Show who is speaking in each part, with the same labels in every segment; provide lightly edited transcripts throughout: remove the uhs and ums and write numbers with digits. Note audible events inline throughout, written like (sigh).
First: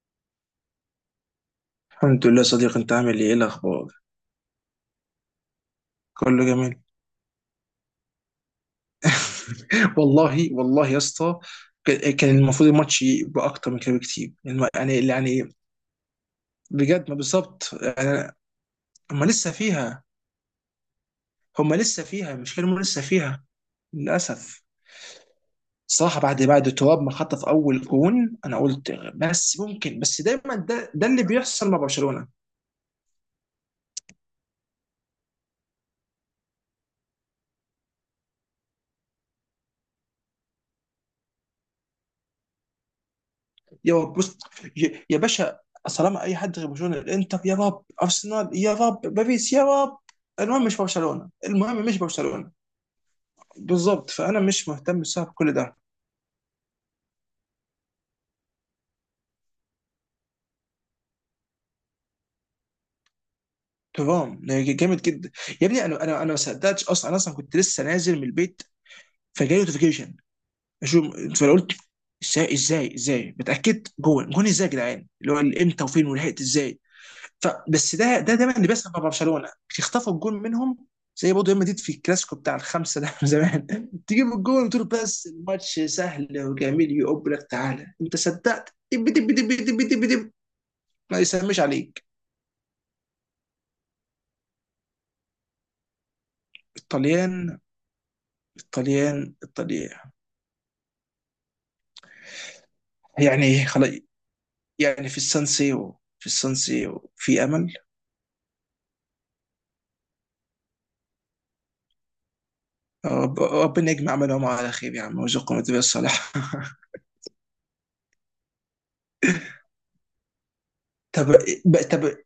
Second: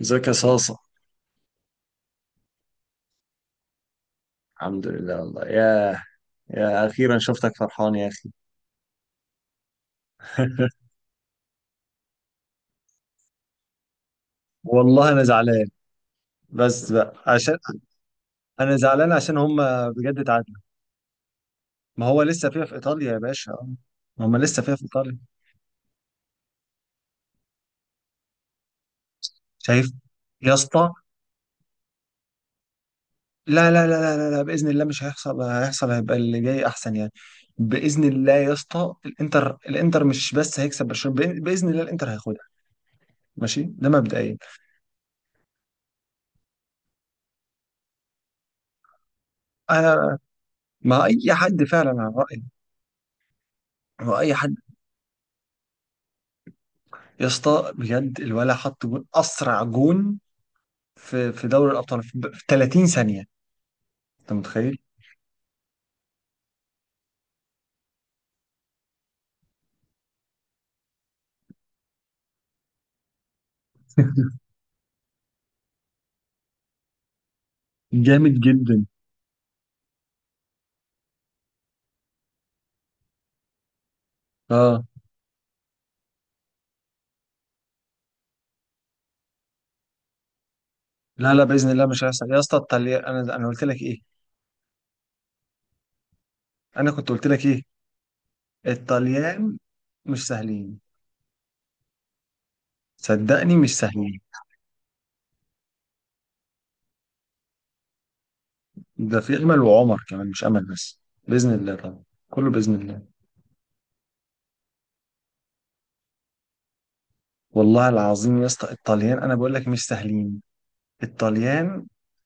Speaker 1: ازيك يا صاصة؟
Speaker 2: الحمد لله صديق، انت عامل ايه؟ ايه الاخبار؟
Speaker 1: الحمد لله والله. ياه،
Speaker 2: كله جميل.
Speaker 1: يا أخيرا شفتك فرحان يا أخي.
Speaker 2: (laughs) والله
Speaker 1: (laughs)
Speaker 2: والله يا اسطى. كان المفروض الماتش يبقى اكتر من كده بكتير. الم- يعني
Speaker 1: والله انا
Speaker 2: يعني
Speaker 1: زعلان بس
Speaker 2: بجد،
Speaker 1: بقى
Speaker 2: ما
Speaker 1: عشان
Speaker 2: بالظبط يعني.
Speaker 1: انا زعلان
Speaker 2: هم
Speaker 1: عشان
Speaker 2: لسه
Speaker 1: هم
Speaker 2: فيها،
Speaker 1: بجد اتعادلوا.
Speaker 2: هم لسه
Speaker 1: ما هو
Speaker 2: فيها.
Speaker 1: لسه
Speaker 2: مش
Speaker 1: فيها في
Speaker 2: كانوا لسه
Speaker 1: ايطاليا يا
Speaker 2: فيها؟
Speaker 1: باشا، آه، ما هم لسه
Speaker 2: للاسف.
Speaker 1: فيها في ايطاليا.
Speaker 2: صراحة بعد تراب ما خطف اول جون، انا قلت بس
Speaker 1: شايف
Speaker 2: ممكن، بس
Speaker 1: يا
Speaker 2: دايما
Speaker 1: اسطى،
Speaker 2: ده اللي بيحصل مع برشلونة.
Speaker 1: لا لا لا لا لا لا، باذن الله مش هيحصل، هيحصل هيبقى اللي جاي احسن يعني. باذن الله يا اسطى، الانتر مش بس هيكسب برشلونه، باذن الله الانتر هياخدها. ماشي، ده
Speaker 2: يا رب. بص،
Speaker 1: مبدئيا.
Speaker 2: يا باشا، طالما اي حد غير برشلونه، الانتر يا رب، ارسنال يا رب، باريس يا رب.
Speaker 1: انا
Speaker 2: المهم مش
Speaker 1: ما
Speaker 2: برشلونه،
Speaker 1: اي حد
Speaker 2: المهم
Speaker 1: فعلا
Speaker 2: مش
Speaker 1: على رايي،
Speaker 2: برشلونه. بالظبط،
Speaker 1: واي
Speaker 2: فانا
Speaker 1: حد.
Speaker 2: مش مهتم بسبب كل ده.
Speaker 1: يا اسطى بجد الولع، حط جون اسرع جون في دوري الابطال في 30 ثانيه. انت
Speaker 2: تمام.
Speaker 1: متخيل؟
Speaker 2: جامد جدا. يا ابني، انا ما صدقتش اصلا، انا اصلا كنت لسه نازل من البيت، فجاي نوتيفيكيشن اشوف، فانا قلت ازاي؟ ازاي بتاكد؟ جون ازاي يا جدعان؟ اللي هو امتى وفين ولحقت ازاي؟ ف بس ده
Speaker 1: جامد
Speaker 2: ده دايما اللي
Speaker 1: جدا.
Speaker 2: بيحصل مع برشلونه، بيخطفوا الجول منهم. زي برضه ريال مدريد في الكلاسيكو بتاع الخمسه ده من زمان. (laughs) تجيب الجول
Speaker 1: اه.
Speaker 2: وتقول بس الماتش سهل وجميل، يقب لك تعالى انت صدقت؟ دب دب دب دب دب دب. ما
Speaker 1: لا لا،
Speaker 2: يسميش
Speaker 1: باذن الله مش
Speaker 2: عليك.
Speaker 1: هيحصل يا اسطى، الطليان، انا قلت لك ايه؟ انا كنت قلت لك
Speaker 2: الطليان،
Speaker 1: ايه؟
Speaker 2: الطليان،
Speaker 1: الطليان
Speaker 2: الطليان.
Speaker 1: مش سهلين، صدقني
Speaker 2: يعني
Speaker 1: مش
Speaker 2: خلاص،
Speaker 1: سهلين.
Speaker 2: يعني في السان سيرو، في السان سيرو في امل.
Speaker 1: ده في امل، وعمر كمان، مش امل بس، باذن الله طبعا، كله باذن الله.
Speaker 2: ربنا يجمع عملهم على خير يا عم ويرزقهم التوفيق الصالح.
Speaker 1: والله العظيم يا اسطى الطليان انا بقول لك مش سهلين.
Speaker 2: (laughs) طب.
Speaker 1: الطليان.
Speaker 2: طب.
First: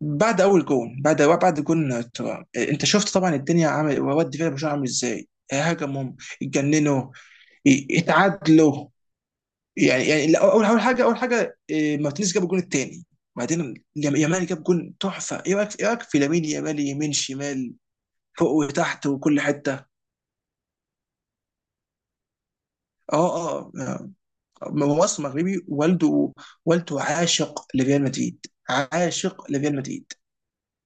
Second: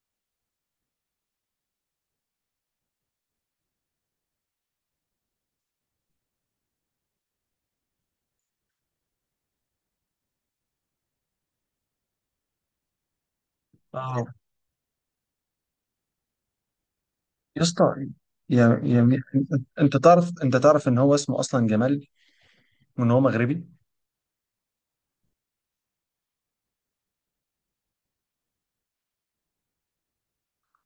Speaker 2: بعد اول جون، بعد جون ترام، انت شفت طبعا الدنيا؟ عامل واد فيلا برشلونه عامل ازاي؟ هاجموا، اتجننوا، اتعادلوا. يعني لا، اول حاجه إيه، مارتينيز جاب الجون الثاني. بعدين
Speaker 1: اه.
Speaker 2: يامال جاب جون تحفه. ايه رايك في لامين يامال؟ يمين
Speaker 1: يا
Speaker 2: شمال،
Speaker 1: اسطى،
Speaker 2: فوق
Speaker 1: يا يا
Speaker 2: وتحت
Speaker 1: مي-
Speaker 2: وكل
Speaker 1: انت
Speaker 2: حته.
Speaker 1: تعرف، انت تعرف ان هو اسمه اصلا جمال، وان هو
Speaker 2: اه،
Speaker 1: مغربي.
Speaker 2: اه، آه. هو اصلا مغربي. والده عاشق لريال مدريد، عاشق لريال مدريد.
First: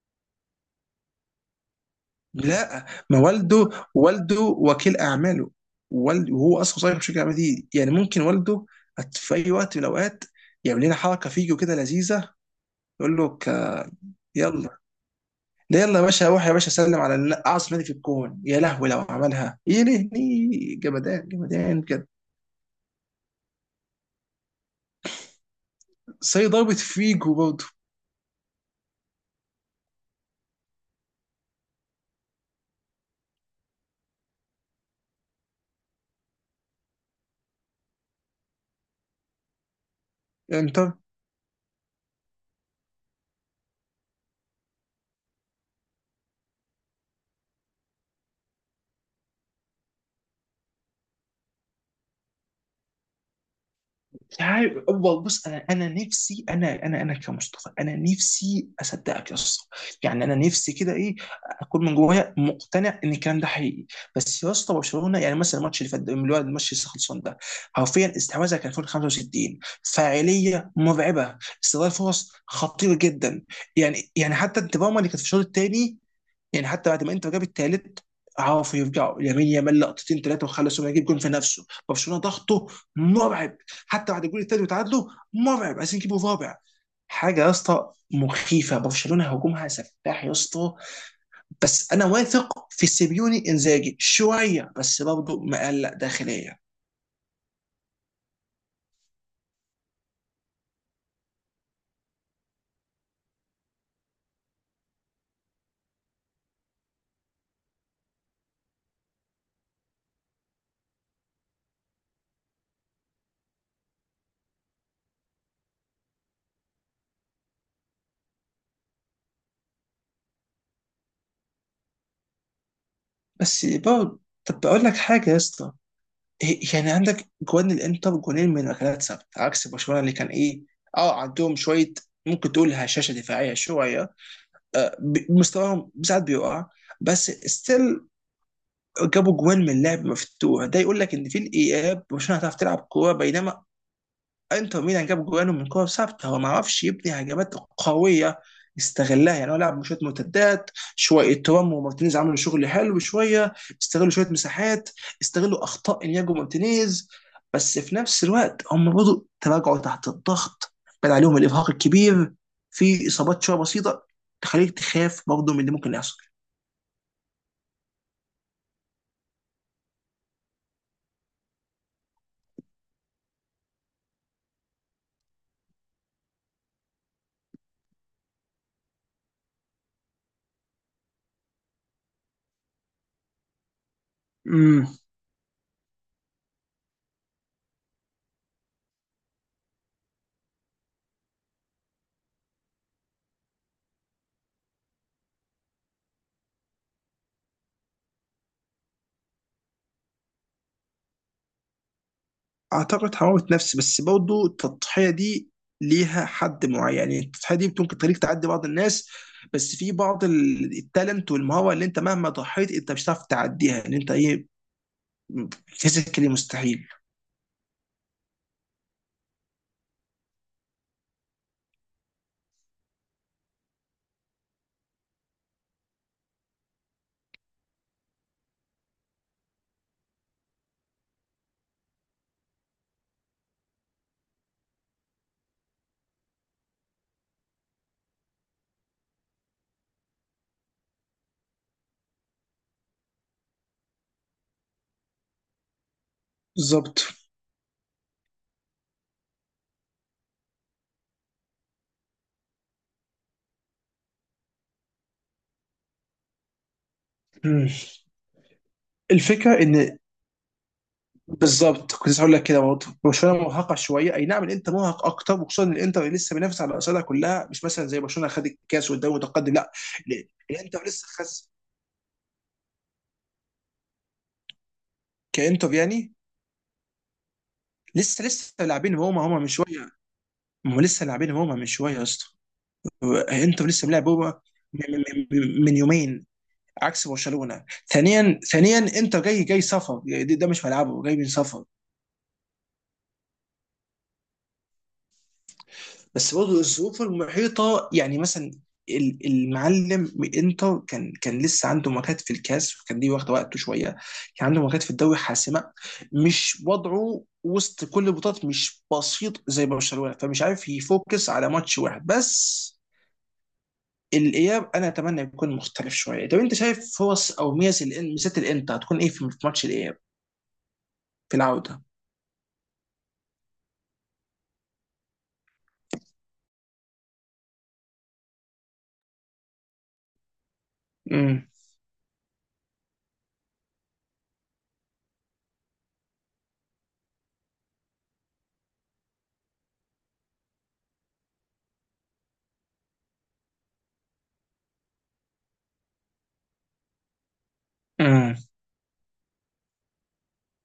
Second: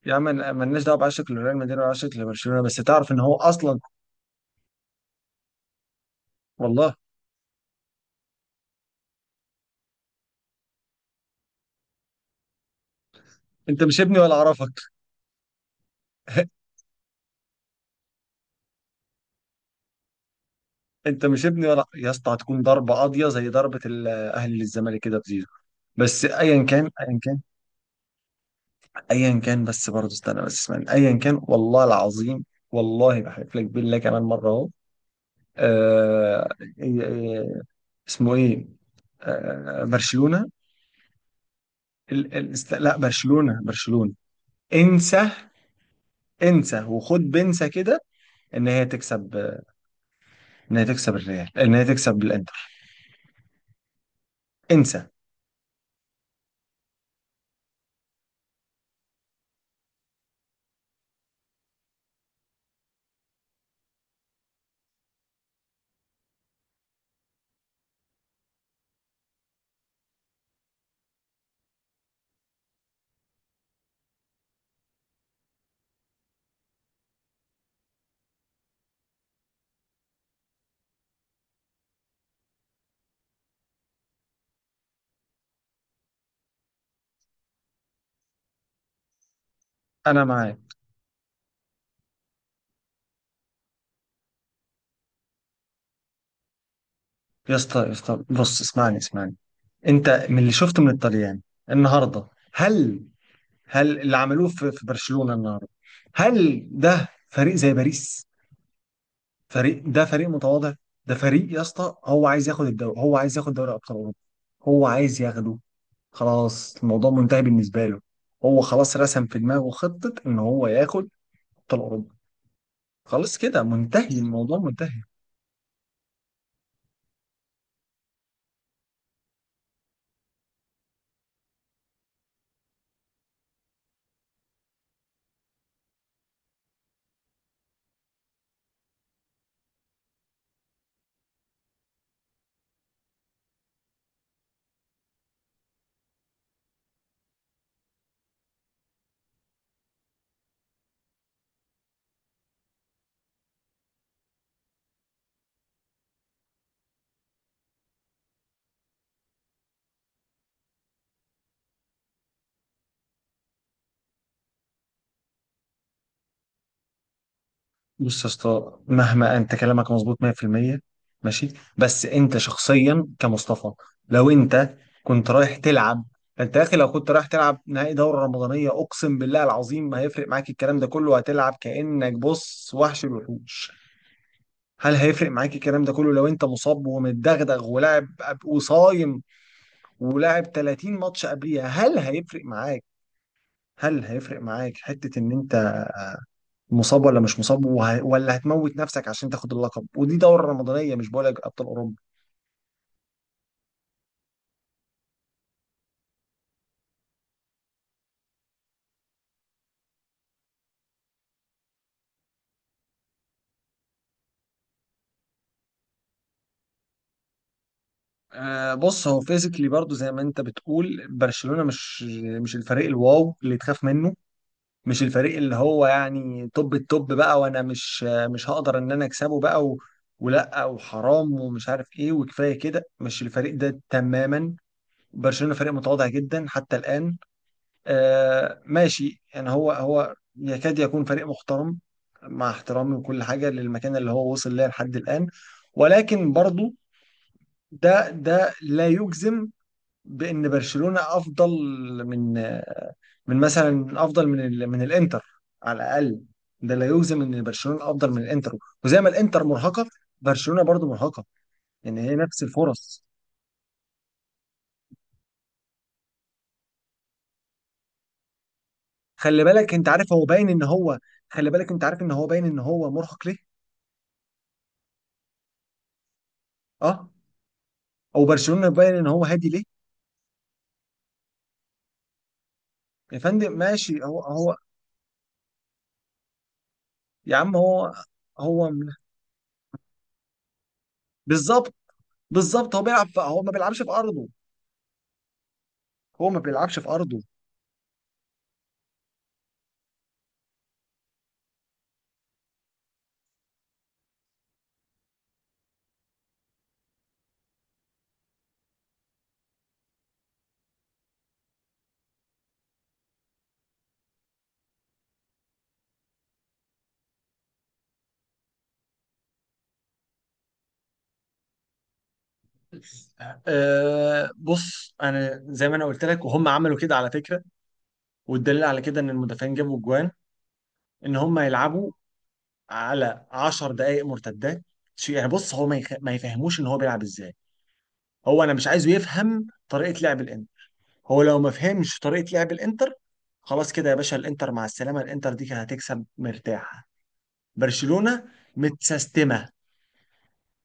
Speaker 1: يا عم، مالناش دعوه بعشق لريال مدريد ولا عشق لبرشلونه، بس
Speaker 2: لا،
Speaker 1: تعرف ان
Speaker 2: ما
Speaker 1: هو اصلا،
Speaker 2: والده وكيل اعماله. والد وهو اصلا
Speaker 1: والله.
Speaker 2: صغير في شركه الاعمال دي، يعني ممكن والده في اي وقت من الاوقات يعمل لنا حركه فيجو كده لذيذه، يقول له
Speaker 1: انت مش ابني ولا
Speaker 2: يلا.
Speaker 1: اعرفك.
Speaker 2: لا يلا يا باشا، روح يا
Speaker 1: (laughs)
Speaker 2: باشا سلم على اعظم نادي في الكون. يا لهوي لو عملها! ايه؟ ليه؟
Speaker 1: انت
Speaker 2: جمدان
Speaker 1: مش ابني
Speaker 2: جمدان
Speaker 1: ولا
Speaker 2: بجد.
Speaker 1: يا اسطى. هتكون ضربه قاضيه زي ضربه الاهلي للزمالك كده في زيزو. بس
Speaker 2: زي
Speaker 1: ايا
Speaker 2: ضربة
Speaker 1: كان، ايا
Speaker 2: فيجو
Speaker 1: كان،
Speaker 2: برضه
Speaker 1: ايا كان، بس برضه استنى بس اسمعني، ايا كان والله العظيم، والله بحلف لك بالله كمان مره اهو. آه... إيه- إيه- اسمه ايه؟ برشلونه.
Speaker 2: يعني.
Speaker 1: لا، برشلونة، برشلونة. انسى. انسى وخد بنسى كده ان هي تكسب، ان هي تكسب الريال، ان هي تكسب الانتر.
Speaker 2: مش عارف
Speaker 1: انسى.
Speaker 2: والله. بص، انا، انا نفسي انا انا انا كمصطفى، انا نفسي اصدقك يا اسطى. يعني انا نفسي كده، ايه، اكون من جوايا مقتنع ان الكلام ده حقيقي. بس يا اسطى، برشلونه، يعني مثلا الماتش اللي فات ده، اللي هو الماتش اللي لسه خلصان ده، حرفيا استحواذها كان فوق ال 65. فاعليه مرعبه، استغلال فرص خطير جدا. يعني حتى انت اللي كانت في الشوط الثاني، يعني حتى بعد ما انتر جاب الثالث، عرفوا يرجعوا. لامين يامال لقطتين ثلاثه وخلصوا يجيب جون في نفسه. برشلونه ضغطه مرعب، حتى بعد الجول الثالث وتعادلوا، مرعب، عايزين يجيبوا رابع. حاجه يا اسطى مخيفه، برشلونه هجومها
Speaker 1: انا
Speaker 2: سفاح يا
Speaker 1: معاك.
Speaker 2: اسطى. بس انا واثق في سيبيوني انزاجي شويه، بس برضه مقلق داخليا.
Speaker 1: يا اسطى، يا اسطى، بص اسمعني، اسمعني. انت من اللي شفته من الطليان النهارده، هل، هل اللي عملوه في برشلونة النهارده، هل ده فريق زي باريس؟ فريق، ده فريق متواضع. ده فريق يا اسطى هو عايز ياخد الدوري، هو عايز ياخد دوري ابطال اوروبا. هو عايز ياخده، خلاص الموضوع منتهي بالنسبة له. هو خلاص رسم في دماغه خطة إن هو ياخد أبطال أوروبا. خلاص كده
Speaker 2: بس
Speaker 1: منتهي،
Speaker 2: برضه،
Speaker 1: الموضوع
Speaker 2: طب بقول لك
Speaker 1: منتهي.
Speaker 2: حاجه يا اسطى، يعني عندك جوان الانتر، جونين من ركلات ثابته عكس برشلونه اللي كان، ايه، اه، عندهم شويه ممكن تقول هشاشه دفاعيه شويه، مستواهم ساعات بيقع. بس ستيل جابوا جوان من لعب مفتوح، ده يقول لك ان في الاياب برشلونه هتعرف تلعب كوره، بينما انتر ميلان جاب جوانه من كور ثابته، هو ما عرفش يبني هجمات قويه، استغلها. يعني هو لعب شويه مرتدات، شويه ترام ومارتينيز عملوا شغل حلو، شويه استغلوا شويه مساحات، استغلوا اخطاء انياجو مارتينيز. بس في نفس الوقت هم برضه تراجعوا تحت الضغط، بان عليهم الارهاق الكبير، في اصابات شويه بسيطه، تخليك تخاف برضه من اللي ممكن يحصل.
Speaker 1: بص يا اسطى، مهما أنت كلامك مظبوط 100%، ماشي، بس أنت شخصيا كمصطفى، لو أنت كنت رايح تلعب، أنت يا أخي لو كنت رايح تلعب نهائي دورة رمضانية، أقسم بالله العظيم ما هيفرق معاك الكلام ده كله، هتلعب كأنك بص وحش الوحوش.
Speaker 2: امم
Speaker 1: هل هيفرق معاك الكلام ده كله لو انت مصاب ومتدغدغ ولاعب وصايم ولعب 30 ماتش قبليها؟ هل هيفرق معاك؟ هل هيفرق معاك حتة ان انت مصاب ولا مش مصاب ولا هتموت نفسك عشان تاخد اللقب؟ ودي دورة رمضانية، مش بقولك ابطال اوروبا.
Speaker 2: اعتقد حراره نفس، بس برضه التضحيه دي ليها حد معين. يعني التضحيه دي ممكن تخليك تعدي بعض الناس، بس في بعض التالنت والمهاره اللي انت مهما ضحيت انت مش هتعرف تعديها، ان انت ايه، فيزيكالي مستحيل.
Speaker 1: آه بص، هو فيزيكلي برضو زي ما انت بتقول، برشلونة مش، مش الفريق الواو اللي تخاف منه، مش الفريق اللي هو يعني توب التوب بقى وانا مش هقدر ان انا اكسبه بقى ولا وحرام ومش عارف ايه وكفايه كده، مش الفريق ده تماما. برشلونة فريق متواضع جدا حتى الآن. آه ماشي، يعني هو يكاد يكون فريق محترم، مع احترامي وكل حاجة، للمكان اللي هو وصل ليه لحد الآن، ولكن برضو
Speaker 2: بالظبط.
Speaker 1: ده، لا يجزم بأن برشلونة أفضل من، آه، من مثلا أفضل من من الإنتر على الأقل. ده لا يجزم إن
Speaker 2: مم.
Speaker 1: برشلونة أفضل من الإنتر. وزي ما الإنتر
Speaker 2: الفكره
Speaker 1: مرهقة،
Speaker 2: ان،
Speaker 1: برشلونة برضو مرهقة.
Speaker 2: بالظبط،
Speaker 1: يعني
Speaker 2: كنت
Speaker 1: هي
Speaker 2: لسه هقول
Speaker 1: نفس
Speaker 2: لك كده برضه.
Speaker 1: الفرص.
Speaker 2: برشلونه مرهقه شويه، اي نعم الانتر مرهق اكتر، وخصوصا ان الانتر لسه بينافس على الاصابع كلها، مش مثلا زي برشلونه خد الكاس والدوري
Speaker 1: خلي
Speaker 2: متقدم. لا،
Speaker 1: بالك أنت عارف، هو باين إن
Speaker 2: الانتر
Speaker 1: هو،
Speaker 2: لسه
Speaker 1: خلي
Speaker 2: خس،
Speaker 1: بالك أنت عارف إن هو باين إن هو مرهق ليه؟
Speaker 2: كانتر يعني.
Speaker 1: أه. او
Speaker 2: لسه
Speaker 1: برشلونه باين
Speaker 2: لاعبين،
Speaker 1: ان
Speaker 2: هما
Speaker 1: هو
Speaker 2: هما من
Speaker 1: هادي ليه.
Speaker 2: شويه. ما هو لسه لاعبين هما من شويه يا اسطى.
Speaker 1: يا فندم
Speaker 2: انتوا لسه
Speaker 1: ماشي،
Speaker 2: ملاعب هما
Speaker 1: هو.
Speaker 2: من, من يومين عكس
Speaker 1: يا عم
Speaker 2: برشلونه.
Speaker 1: هو،
Speaker 2: ثانيا
Speaker 1: هو
Speaker 2: ثانيا
Speaker 1: م-
Speaker 2: انت جاي سفر يعني، ده مش ملعبه، جاي من سفر.
Speaker 1: بالظبط، بالظبط. هو بيلعب في، هو ما بيلعبش في ارضه، هو
Speaker 2: بس
Speaker 1: ما
Speaker 2: برضه
Speaker 1: بيلعبش في
Speaker 2: الظروف
Speaker 1: ارضه.
Speaker 2: المحيطه، يعني مثلا المعلم من انتر كان لسه عنده ماتشات في الكاس وكان دي واخده وقته شويه، كان عنده ماتشات في الدوري حاسمه. مش وضعه وسط كل البطولات مش بسيط زي برشلونه، فمش عارف يفوكس على ماتش واحد بس. الاياب انا اتمنى يكون مختلف شويه. طب انت شايف فرص او ميزه الان؟ ميزات الانتر هتكون ايه في في ماتش الاياب، في العوده؟
Speaker 1: أه بص، انا زي ما انا قلت لك، وهم عملوا كده على فكره، والدليل على كده ان المدافعين جابوا جوان، ان هم
Speaker 2: امم.
Speaker 1: يلعبوا على 10 دقائق مرتدات. يعني بص، هو ما يخ... ما يفهموش ان هو بيلعب ازاي. هو انا مش عايزه يفهم طريقه لعب الانتر. هو لو ما فهمش طريقة لعب الانتر، خلاص كده يا باشا، الانتر مع السلامة. الانتر دي كانت هتكسب مرتاحة. برشلونة
Speaker 2: امم.
Speaker 1: متسستمة،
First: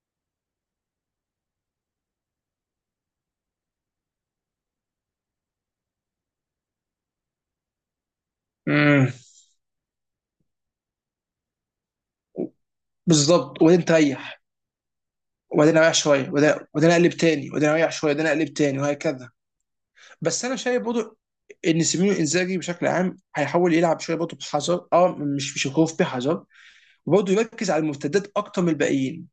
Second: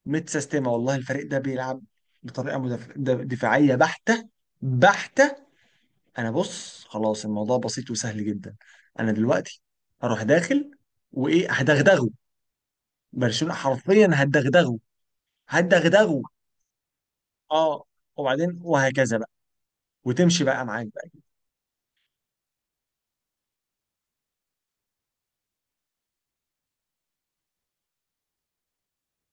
Speaker 1: متسستمة والله. الفريق ده بيلعب بطريقة دفاعية بحتة، بحتة. انا بص، خلاص الموضوع بسيط وسهل جدا.
Speaker 2: امم.
Speaker 1: انا دلوقتي هروح داخل وايه، هدغدغه. برشلونة
Speaker 2: بالظبط، وبعدين
Speaker 1: حرفيا
Speaker 2: تريح،
Speaker 1: هدغدغه،
Speaker 2: وبعدين اريح
Speaker 1: هدغدغه.
Speaker 2: شويه، وبعدين اقلب تاني، وبعدين
Speaker 1: اه.
Speaker 2: اريح شويه، وبعدين اقلب
Speaker 1: وبعدين
Speaker 2: تاني،
Speaker 1: وهكذا
Speaker 2: وهكذا.
Speaker 1: بقى، وتمشي
Speaker 2: بس انا
Speaker 1: بقى
Speaker 2: شايف
Speaker 1: معاك.
Speaker 2: برضه ان سيميوني انزاجي بشكل عام هيحاول يلعب شويه برضه بحذر، اه مش بشكوف بحذر، وبرضه يركز على المرتدات اكتر من الباقيين.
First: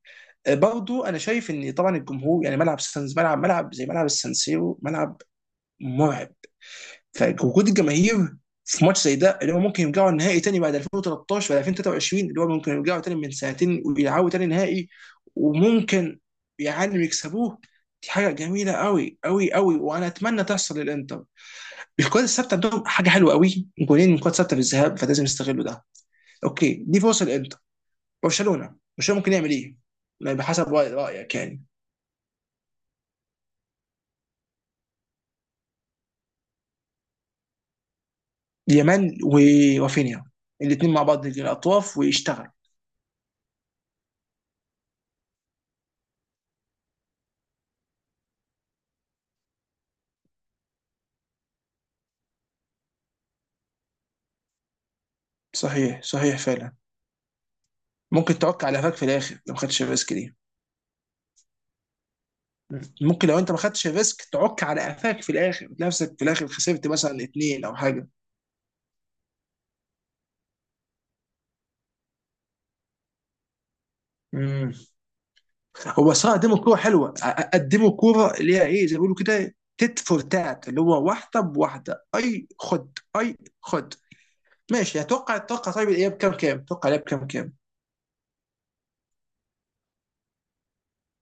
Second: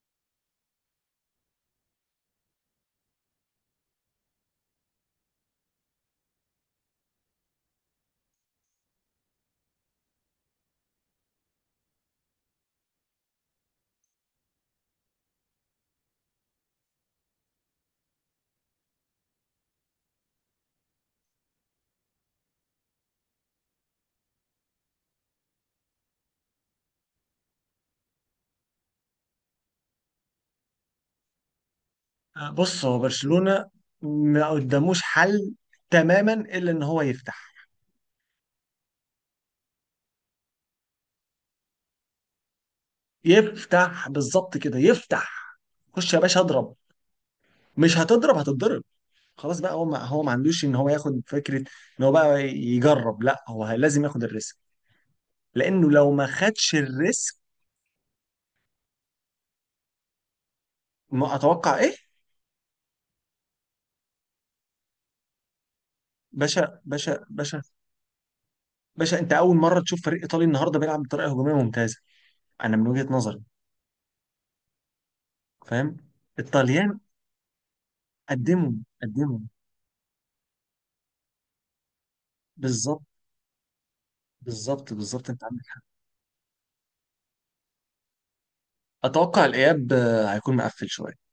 Speaker 2: برضه انا شايف ان طبعا الجمهور، يعني ملعب سانز ملعب، ملعب زي ملعب السانسيرو، ملعب مرعب، فوجود الجماهير في ماتش زي ده اللي هو ممكن يرجعوا النهائي تاني بعد 2013 ولا 2023، اللي هو ممكن يرجعوا تاني من سنتين ويلعبوا تاني نهائي وممكن، يعلم، يكسبوه. دي حاجه جميله قوي قوي قوي، وانا اتمنى تحصل للانتر. الكرات الثابته عندهم حاجه حلوه قوي، جولين من كرات ثابته في الذهاب، فلازم يستغلوا ده. اوكي، دي فرصه للانتر. برشلونه، برشلونه ممكن يعمل ايه؟ بحسب رايك يعني.
Speaker 1: آه، بص هو برشلونة ما قداموش حل تماما الا ان هو يفتح.
Speaker 2: يمان ورافينيا، الاثنين مع بعض، يجي الاطراف ويشتغل.
Speaker 1: يفتح بالظبط كده، يفتح. خش يا باشا اضرب، مش هتضرب، هتتضرب. خلاص بقى، هو ما عندوش ان هو ياخد فكرة ان هو بقى يجرب، لا هو لازم ياخد الريسك، لانه
Speaker 2: صحيح،
Speaker 1: لو ما
Speaker 2: صحيح فعلا.
Speaker 1: خدش الريسك،
Speaker 2: ممكن تعك على قفاك في الاخر لو ما خدتش الريسك دي.
Speaker 1: ما اتوقع ايه.
Speaker 2: ممكن لو انت ما خدتش الريسك تعك على قفاك في الاخر، نفسك في الاخر
Speaker 1: باشا،
Speaker 2: خسرت
Speaker 1: باشا،
Speaker 2: مثلا
Speaker 1: باشا،
Speaker 2: اتنين او حاجه.
Speaker 1: باشا، انت اول مرة تشوف فريق ايطالي النهاردة بيلعب بطريقة هجومية ممتازة، انا من وجهة نظري.
Speaker 2: امم.
Speaker 1: فاهم.
Speaker 2: هو صراحه قدموا كوره
Speaker 1: الطليان
Speaker 2: حلوه، قدموا كوره اللي هي،
Speaker 1: قدموا،
Speaker 2: ايه، زي ما بيقولوا
Speaker 1: قدموا،
Speaker 2: كده، تيت فور تات، اللي هو واحده بواحده اي خد
Speaker 1: بالظبط،
Speaker 2: اي خد.
Speaker 1: بالظبط،
Speaker 2: ماشي.
Speaker 1: بالظبط،
Speaker 2: اتوقع
Speaker 1: انت عندك
Speaker 2: اتوقع
Speaker 1: حق.
Speaker 2: طيب الاياب كام كام؟ اتوقع الاياب كام كام؟
Speaker 1: اتوقع الاياب، آه، هيكون مقفل شويه.